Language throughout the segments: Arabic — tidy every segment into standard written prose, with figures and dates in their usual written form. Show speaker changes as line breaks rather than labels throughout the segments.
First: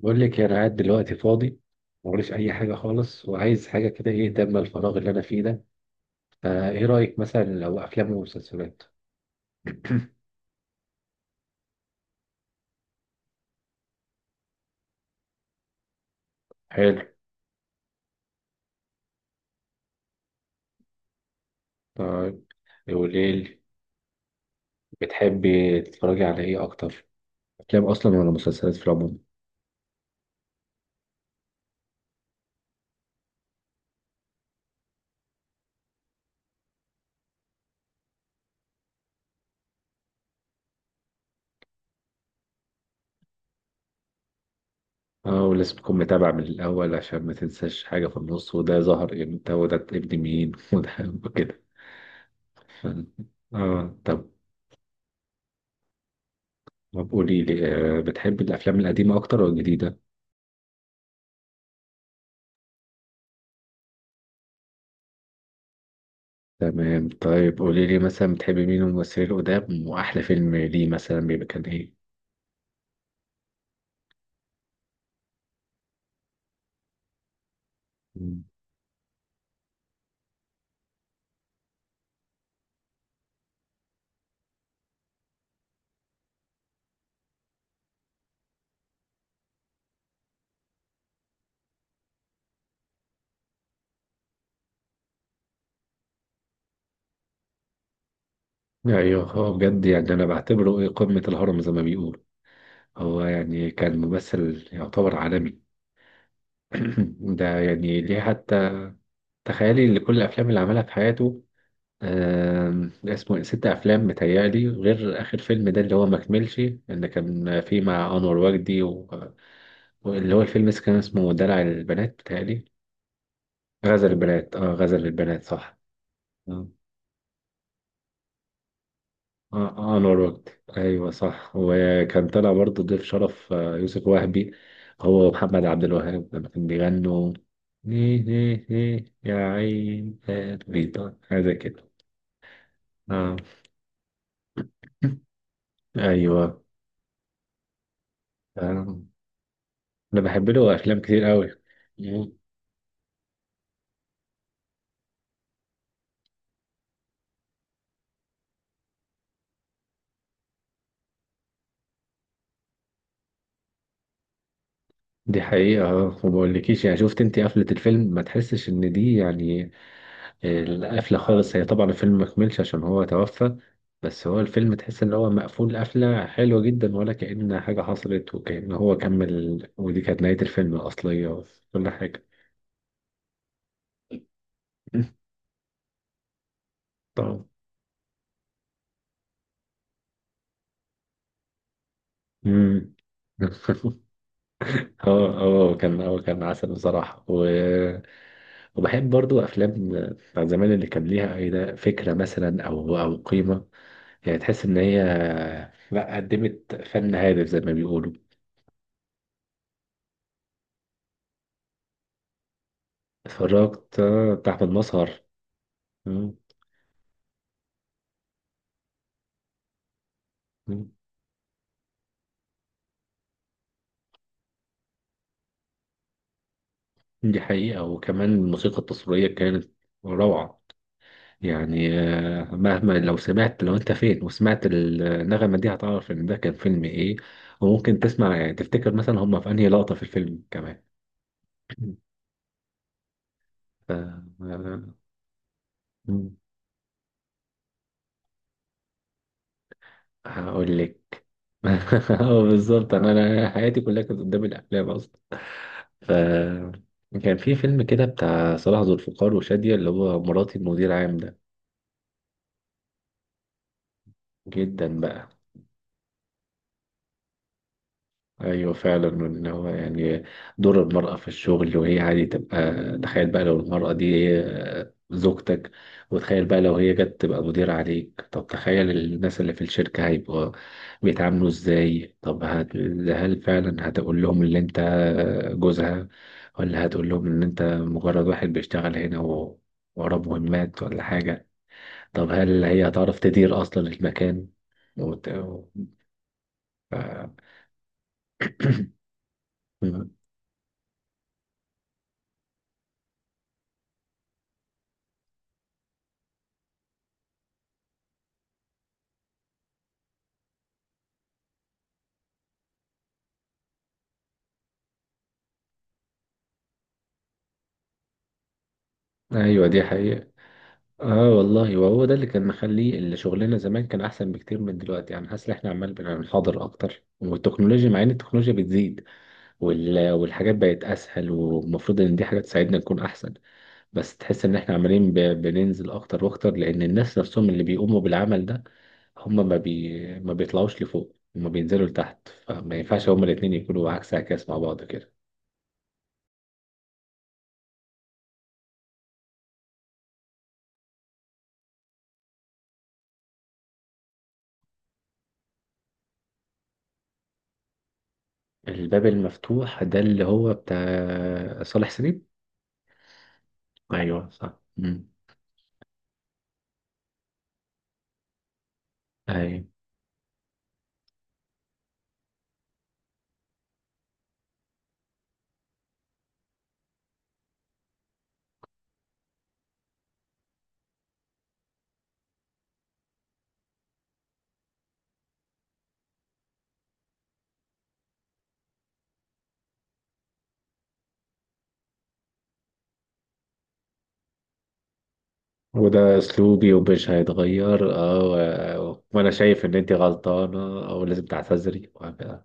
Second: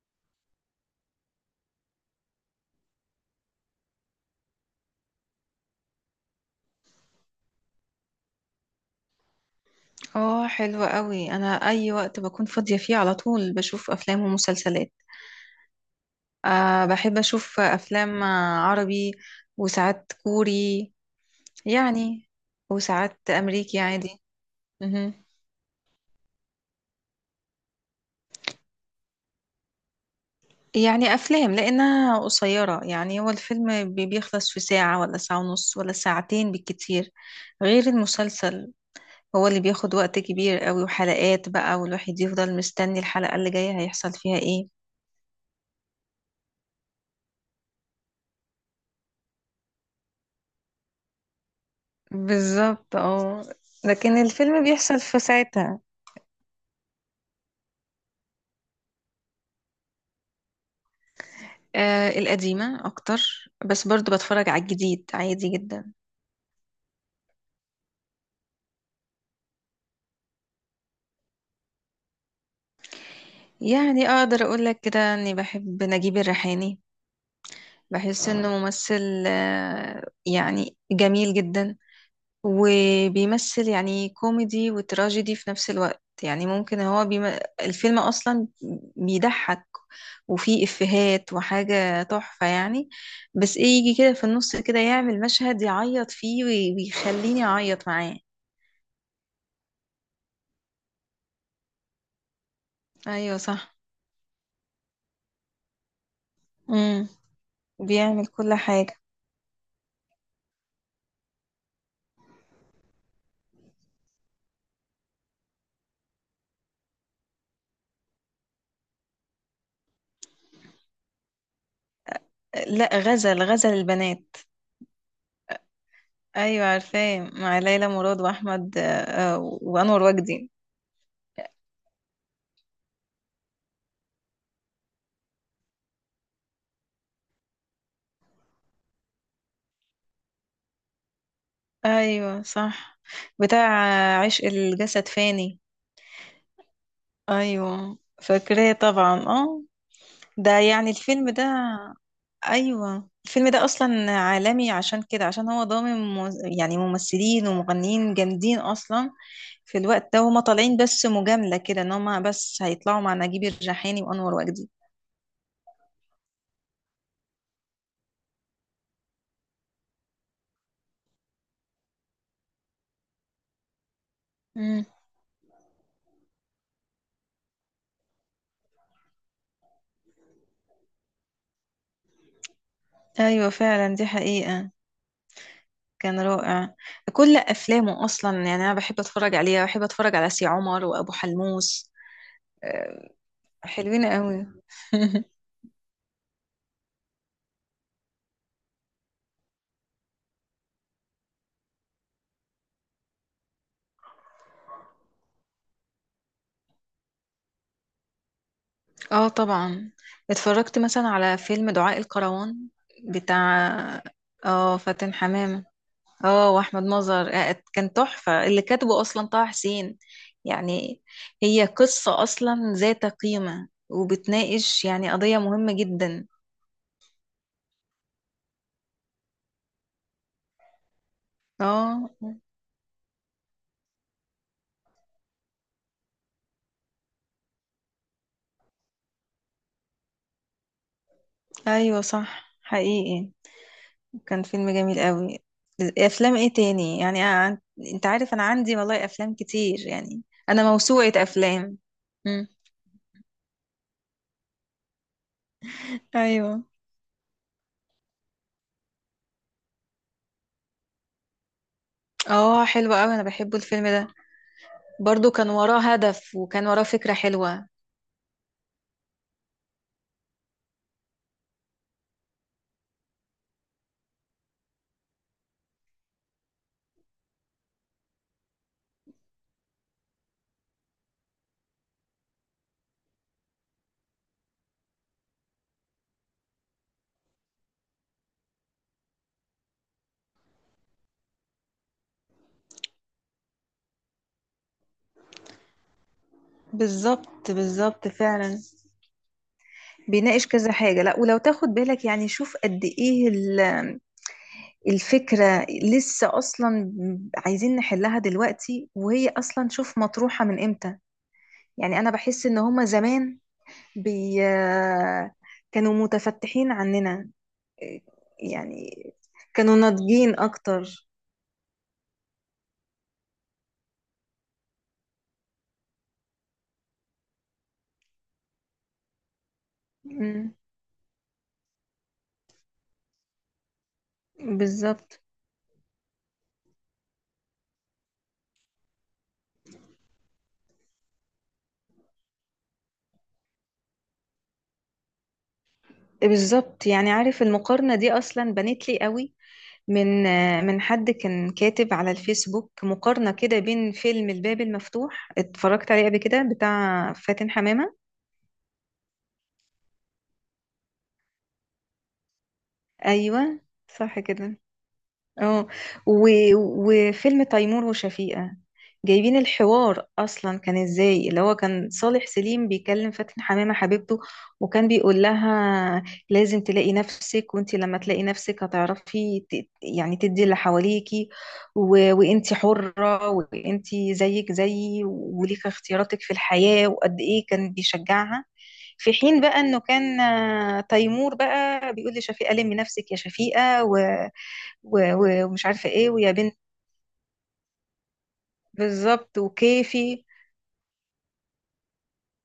بقول لك انا قاعد دلوقتي فاضي، موريش اي حاجه خالص وعايز حاجه كده، ايه تملى الفراغ اللي انا فيه ده؟ فايه رايك مثلا لو افلام ومسلسلات؟
اه، حلو قوي. انا اي وقت بكون فاضية فيه على طول بشوف افلام ومسلسلات. أه،
حلو.
بحب اشوف افلام عربي، وساعات كوري، يعني،
طيب
وساعات
قولي لي،
امريكي عادي. مهم.
بتحبي تتفرجي على ايه اكتر، افلام اصلا ولا مسلسلات في العموم؟
يعني افلام لانها قصيرة، يعني هو الفيلم بيخلص في ساعة ولا ساعة ونص ولا ساعتين بالكتير، غير المسلسل هو اللي بياخد وقت كبير قوي وحلقات بقى، والواحد يفضل مستني الحلقة اللي جاية هيحصل فيها ايه.
اه، ولازم تكون متابع من الاول عشان ما تنساش حاجه في النص، وده ظهر امتى وده ابن مين وده وكده. ف-
بالظبط اه.
اه،
لكن
طب
الفيلم بيحصل في ساعتها.
طب قولي لي، بتحبي الافلام القديمه اكتر ولا الجديده؟
آه، القديمة أكتر، بس برضو بتفرج على الجديد عادي جدا.
تمام. طيب قولي لي مثلا بتحبي مين من الممثلين القدام، واحلى فيلم ليه مثلا بيبقى كان ايه؟
يعني أقدر أقولك كده أني بحب نجيب الريحاني. بحس
مم.
إنه ممثل يعني جميل جدا. وبيمثل يعني كوميدي وتراجيدي في نفس الوقت، يعني ممكن هو. الفيلم أصلا بيضحك، وفيه إفيهات وحاجة تحفة يعني. بس إيه، يجي كده في النص كده يعمل مشهد يعيط فيه ويخليني أعيط معاه.
ايوه، هو بجد يعني انا بعتبره ايه، قمة الهرم زي ما بيقول. هو
أيوة
يعني
صح.
كان ممثل يعتبر عالمي.
امم.
ده يعني ليه
بيعمل كل
حتى.
حاجة.
تخيلي ان كل الافلام اللي عملها في حياته، اسمه إيه؟ ست افلام متهيألي، غير اخر فيلم ده اللي هو ما كملش، اللي كان فيه مع انور وجدي واللي هو الفيلم كان اسمه دلع البنات متهيألي.
لا، غزل
غزل
البنات.
البنات، اه، غزل البنات صح.
أيوة عارفاه، مع ليلى مراد وأحمد وأنور
انور وجدي.
وجدي.
ايوه صح، وكان طلع برضه ضيف شرف يوسف وهبي، هو ومحمد عبد الوهاب لما كان بيغنوا ليه ليه ليه يا عين قلبي. هذا كده.
أيوة صح.
آه.
بتاع عشق الجسد فاني.
ايوه.
ايوه فاكراه
آه.
طبعا اه.
انا بحب
ده
له
يعني
افلام كتير
الفيلم ده،
قوي.
ايوه الفيلم ده اصلا عالمي، عشان كده، عشان هو ضامن يعني ممثلين ومغنيين جامدين اصلا. في الوقت ده هما طالعين بس مجاملة كده ان هما بس هيطلعوا مع نجيب الريحاني وانور وجدي.
دي حقيقة. اه، وما اقولكيش يعني، شفت انت قفلة الفيلم، ما تحسش ان دي يعني القفلة خالص. هي طبعا الفيلم مكملش عشان هو توفى، بس هو الفيلم
مم.
تحس ان هو مقفول قفلة حلوة جدا، ولا كأن حاجة حصلت وكأن هو كمل، ودي كانت نهاية الفيلم الأصلية وكل حاجة.
ايوه فعلا، دي حقيقة. كان رائع. كل
طبعا.
افلامه اصلا يعني انا بحب اتفرج عليها، بحب اتفرج على سي عمر وابو حلموس.
مم.
آه، حلوين قوي.
اه. اه، كان عسل بصراحة وبحب برضو أفلام بتاع زمان اللي كان ليها أي فكرة مثلا، أو أو قيمة، يعني تحس إن هي لا قدمت فن هادف زي ما بيقولوا.
اه طبعا. اتفرجت مثلا على فيلم دعاء الكروان، بتاع
اتفرجت، بتاع أحمد
اه فاتن
مظهر.
حمامة،
مم.
اه واحمد مظهر. آه، كان تحفة. اللي كاتبه اصلا طه حسين
مم.
يعني. هي قصة اصلا ذات قيمة وبتناقش يعني قضية مهمة جدا.
دي حقيقة، وكمان الموسيقى التصويرية كانت روعة. يعني
اه.
مهما، لو انت فين وسمعت النغمة دي هتعرف ان ده كان فيلم ايه. وممكن تسمع يعني تفتكر مثلا هما في انهي لقطة في الفيلم كمان.
ايوه صح، حقيقي.
ف...
كان فيلم
آه،
جميل قوي.
مم.
افلام ايه تاني يعني، انت عارف انا عندي والله افلام كتير يعني. انا
هقول لك.
موسوعة افلام.
اه،
مم.
بالظبط، انا حياتي كلها كانت قدام الافلام اصلا. ف
ايوه.
كان في فيلم كده بتاع صلاح ذو الفقار وشادية، اللي هو مراتي المدير عام ده.
اه حلو قوي، انا بحبه الفيلم ده.
جدا بقى.
برضو كان وراه هدف وكان وراه فكرة حلوة.
ايوه فعلا، ان هو يعني دور المرأة في الشغل وهي عادي تبقى. تخيل بقى لو المرأة دي هي زوجتك، وتخيل بقى لو هي جت تبقى مدير عليك. طب تخيل الناس اللي في الشركة هيبقوا بيتعاملوا ازاي؟ طب هل فعلا هتقول لهم اللي انت جوزها؟ ولا هتقول لهم ان انت مجرد واحد بيشتغل هنا وراه مهمات ولا حاجة؟ طب هل هي هتعرف تدير اصلا المكان وت- ف-
بالظبط بالظبط فعلا. بيناقش كذا حاجة. لا، ولو تاخد بالك يعني شوف قد ايه الفكرة لسه اصلا عايزين نحلها دلوقتي، وهي اصلا شوف مطروحة من امتى. يعني انا بحس ان هما زمان بي كانوا متفتحين عننا، يعني
ايوه
كانوا
دي حقيقة.
ناضجين اكتر.
اه والله، وهو ده اللي كان مخليه اللي شغلنا زمان كان احسن بكتير من دلوقتي. يعني حاسس ان احنا عمال بنحاضر اكتر، والتكنولوجيا مع ان التكنولوجيا بتزيد
مم،
والحاجات بقت اسهل، والمفروض ان دي حاجه تساعدنا نكون احسن. بس تحس ان احنا عمالين
بالظبط
بننزل اكتر واكتر، لان الناس نفسهم اللي بيقوموا بالعمل ده هم ما بيطلعوش لفوق، هم بينزلوا لتحت، فما ينفعش هما الاتنين يكونوا عكس عكاس مع بعض كده.
بالظبط. يعني عارف المقارنة دي أصلا بنت لي قوي، من من حد كان كاتب على الفيسبوك مقارنة كده بين فيلم الباب المفتوح، اتفرجت عليه قبل كده، بتاع فاتن حمامة.
الباب المفتوح ده اللي هو بتاع صالح سليم.
أيوة صح
ايوه صح.
كده.
مم.
اه. و... وفيلم تيمور وشفيقة. جايبين
ايوه،
الحوار اصلا كان ازاي، اللي هو كان صالح سليم بيكلم فاتن حمامة حبيبته، وكان بيقول لها لازم تلاقي نفسك، وانت لما تلاقي نفسك هتعرفي يعني تدي اللي حواليكي، و... وانت حرة، وانت زيك زيي، وليك اختياراتك في الحياة، وقد ايه كان بيشجعها. في حين بقى انه كان تيمور بقى بيقول لشفيقة: لمي نفسك يا شفيقة ومش عارفة ايه
وده
ويا بنت،
اسلوبي ومش هيتغير، اه. وانا
بالظبط
شايف ان انت
وكيفي.
غلطانه او لازم تعتذري وهكذا.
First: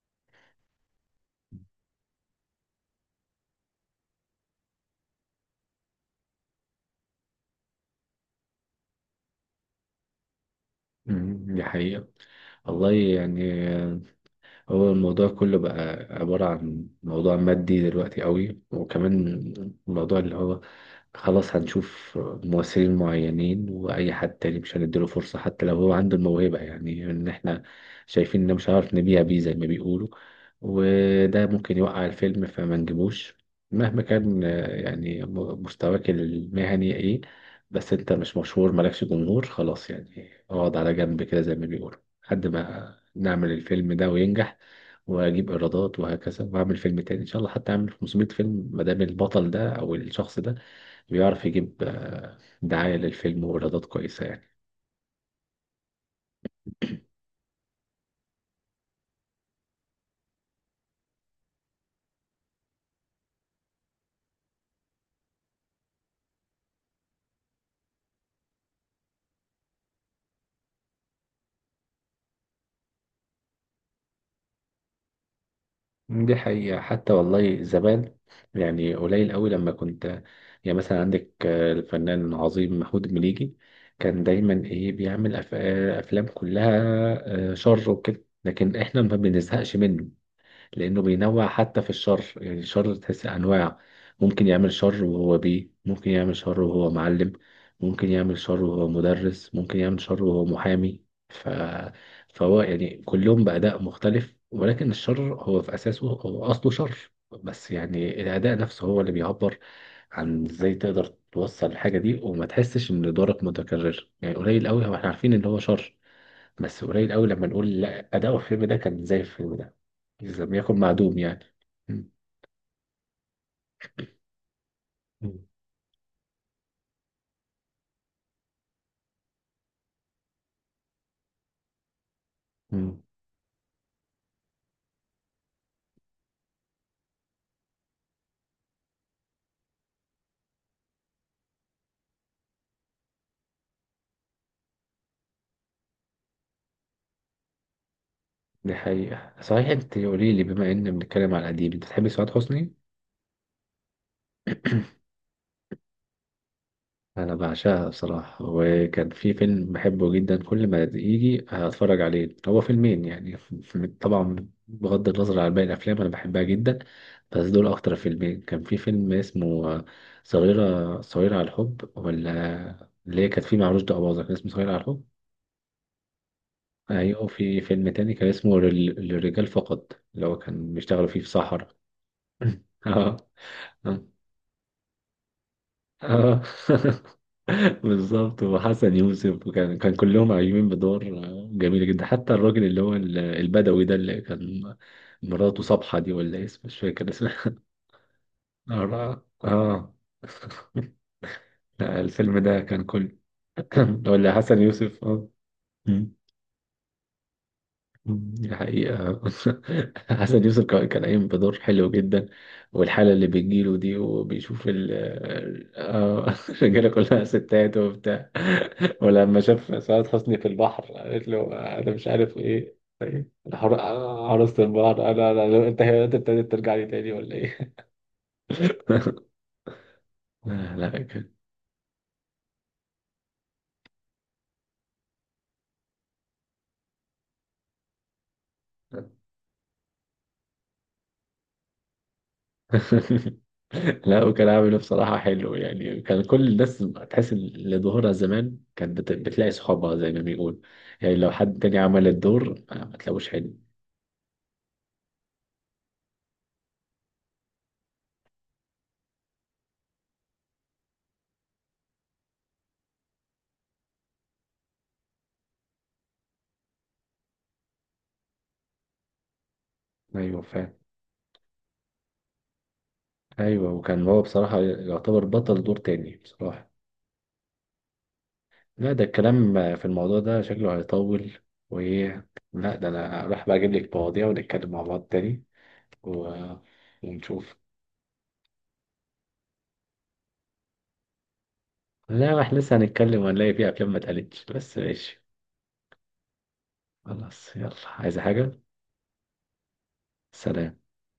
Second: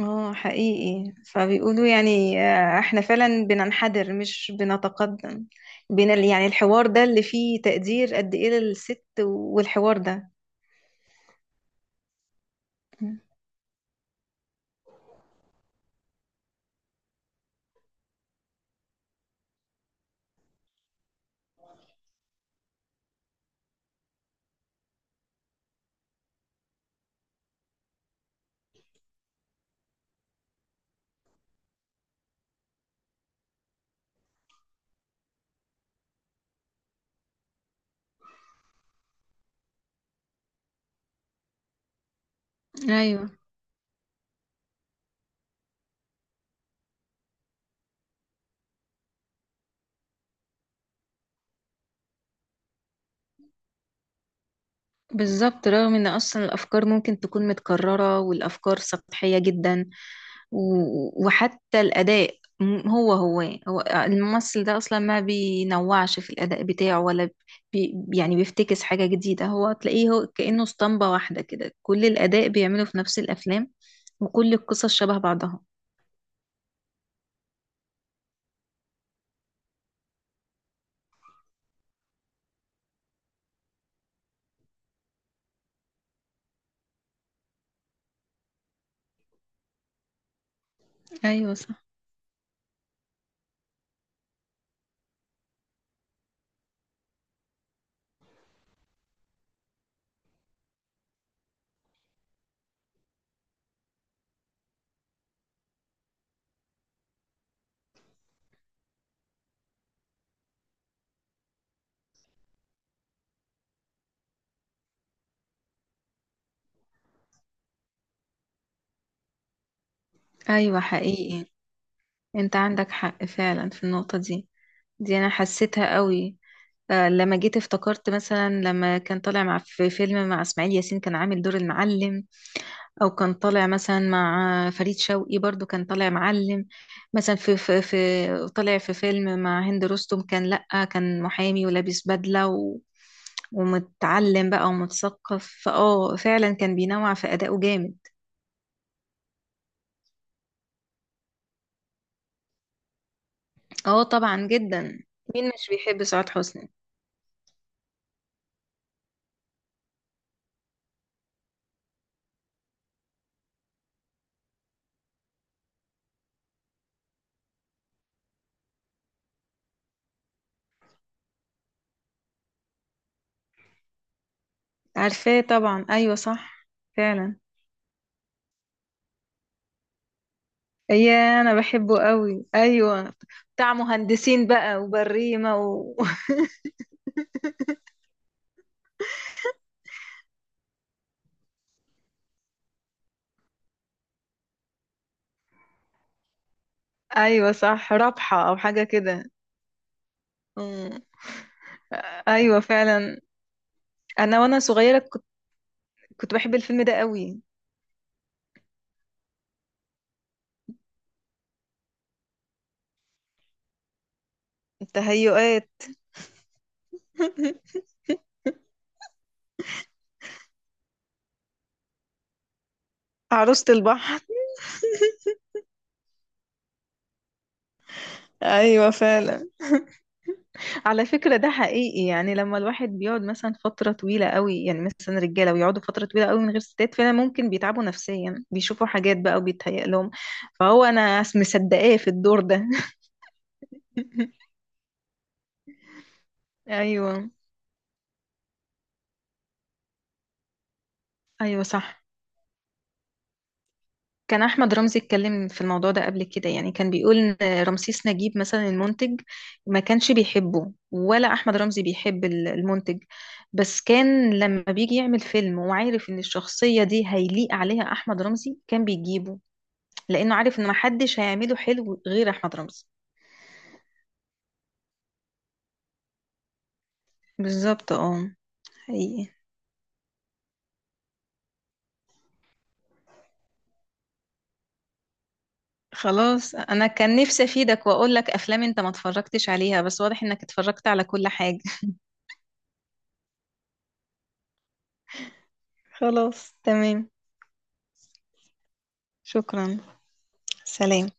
اه حقيقي. فبيقولوا يعني احنا فعلا بننحدر مش بنتقدم. بين يعني الحوار ده اللي فيه تقدير قد ايه للست، والحوار ده.
دي حقيقه والله يعني. هو الموضوع كله بقى عبارة عن موضوع مادي دلوقتي قوي، وكمان الموضوع اللي هو خلاص هنشوف ممثلين معينين، وأي حد تاني مش هنديله فرصة حتى لو هو عنده الموهبة، يعني إن إحنا شايفين إن مش هنعرف نبيع بيه زي ما بيقولوا، وده ممكن يوقع الفيلم فما نجيبوش. مهما كان يعني مستواك المهني إيه، بس أنت مش مشهور مالكش جمهور، خلاص يعني اقعد على جنب كده زي ما بيقولوا، لحد ما
ايوه
نعمل الفيلم ده وينجح واجيب ايرادات وهكذا، واعمل فيلم تاني ان شاء الله، حتى اعمل 500 فيلم، ما دام البطل ده او الشخص ده بيعرف يجيب دعاية للفيلم وايرادات كويسة يعني.
بالظبط. رغم ان اصلا الافكار ممكن تكون متكررة والافكار سطحية جدا، وحتى الاداء، هو. هو الممثل ده اصلا ما بينوعش في الاداء بتاعه، ولا يعني بيفتكس حاجة جديدة، هو تلاقيه هو كأنه اسطمبة واحدة كده، كل الاداء بيعمله في نفس الافلام، وكل القصص شبه بعضها.
دي حقيقة. حتى والله زمان يعني قليل قوي لما كنت، يعني مثلا عندك الفنان العظيم محمود المليجي كان دايما ايه بيعمل افلام كلها شر وكده، لكن احنا ما بنزهقش منه، لأنه بينوع
ايوه
حتى
صح.
في الشر، يعني الشر تحس أنواع. ممكن يعمل شر وهو بيه، ممكن يعمل شر وهو معلم، ممكن يعمل شر وهو مدرس، ممكن يعمل شر وهو محامي، ف... فهو يعني كلهم بأداء مختلف، ولكن الشر هو في أساسه هو أصله شر. بس يعني الأداء نفسه هو اللي بيعبر عن ازاي تقدر توصل الحاجة دي، وما تحسش ان دورك متكرر. يعني قليل قوي هو احنا عارفين ان هو شر، بس قليل قوي لما نقول لا أداؤه في الفيلم ده كان زي الفيلم ده، إذا لم يكن
ايوه
معدوم يعني.
حقيقي.
مم.
انت عندك حق فعلا في النقطة دي، دي انا
مم.
حسيتها قوي. آه، لما جيت افتكرت مثلا لما كان طالع مع في فيلم مع اسماعيل ياسين كان عامل دور المعلم،
مم.
او كان طالع مثلا مع فريد شوقي برضو كان طالع معلم، مثلا في طالع في فيلم مع هند رستم كان لأ كان محامي ولابس بدلة و ومتعلم بقى ومتثقف. فاه فعلا كان بينوع في أدائه جامد.
دي حقيقة صحيح. أنت قولي لي، بما إن بنتكلم على القديم، أنت بتحبي سعاد حسني؟
اه طبعا جدا. مين مش بيحب سعاد حسني؟
أنا بعشقها بصراحة، وكان في فيلم بحبه جدا، كل ما يجي هتفرج عليه هو فيلمين يعني طبعا بغض النظر عن باقي الأفلام، أنا بحبها جدا، بس دول أكتر فيلمين. كان في فيلم اسمه صغيرة على الحب، ولا اللي هي كانت فيه مع رشدي أباظة كان اسمه صغيرة على الحب.
عارفاه طبعا، ايوه صح
ايوه.
فعلا.
في فيلم تاني كان اسمه للرجال فقط، اللي هو كان بيشتغلوا فيه في
يا انا
صحراء.
بحبه قوي ايوه.
اه.
بتاع
اه.
مهندسين بقى وبريمة
آه. بالظبط، وحسن يوسف، وكان كلهم عايشين بدور جميلة جدا، حتى الراجل اللي هو البدوي ده، اللي كان مراته صبحة دي ولا إيه اسمه، مش فاكر
ايوه
اسمها.
صح، رابحة او حاجة
اه.
كده.
اه.
أمم.
لا، الفيلم ده
ايوه
كان كل
فعلا.
ولا
انا وانا
حسن
صغيرة
يوسف، اه.
كنت بحب الفيلم ده قوي.
دي حقيقة. حسن يوسف كان قايم بدور حلو جدا، والحالة اللي بتجيله دي وبيشوف ال
تهيؤات.
آه، الرجالة كلها ستات وبتاع. ولما شاف سعاد حسني في البحر قالت له أنا مش عارف إيه، إيه؟
عروسة البحر.
عروسة البحر. أنا أنت ابتديت ترجع لي تاني ولا إيه؟
ايوه فعلا.
لا، لا.
على فكرة ده حقيقي، يعني لما الواحد بيقعد مثلا فترة طويلة قوي، يعني مثلا رجالة ويقعدوا فترة طويلة قوي من غير ستات، فعلا ممكن بيتعبوا نفسيا، بيشوفوا حاجات بقى وبيتهيأ لهم. فهو انا مصدقاه في الدور ده.
لا، وكان عامل ايه بصراحة حلو يعني، كان كل الناس
ايوه.
تحس إن اللي ظهورها زمان كانت بتلاقي صحابها زي ما بيقول. يعني لو حد
ايوه
تاني
صح.
عمل الدور ما تلاقوش حلو.
كان احمد رمزي اتكلم في الموضوع ده قبل كده، يعني كان بيقول ان رمسيس نجيب مثلا المنتج ما كانش بيحبه، ولا احمد رمزي بيحب المنتج، بس كان لما بيجي يعمل فيلم وعارف ان الشخصية دي هيليق عليها احمد رمزي كان بيجيبه، لانه
أيوه
عارف ان
فاهم.
محدش هيعمله حلو غير احمد رمزي.
أيوه، وكان هو بصراحة يعتبر بطل دور تاني بصراحة.
بالظبط اه،
لا ده
حقيقي.
الكلام في الموضوع ده شكله هيطول. وإيه، لا، ده أنا راح بقى أجيب لك مواضيع ونتكلم مع بعض تاني و...
خلاص، انا كان نفسي
ونشوف.
افيدك واقول لك افلام انت ما اتفرجتش عليها، بس واضح انك اتفرجت على كل حاجة.
لا ما احنا لسه هنتكلم وهنلاقي فيه أفلام ما اتقالتش، بس ماشي.
خلاص تمام.
خلاص، يلا، عايزة حاجة؟
شكرا.
سلام.
سلام.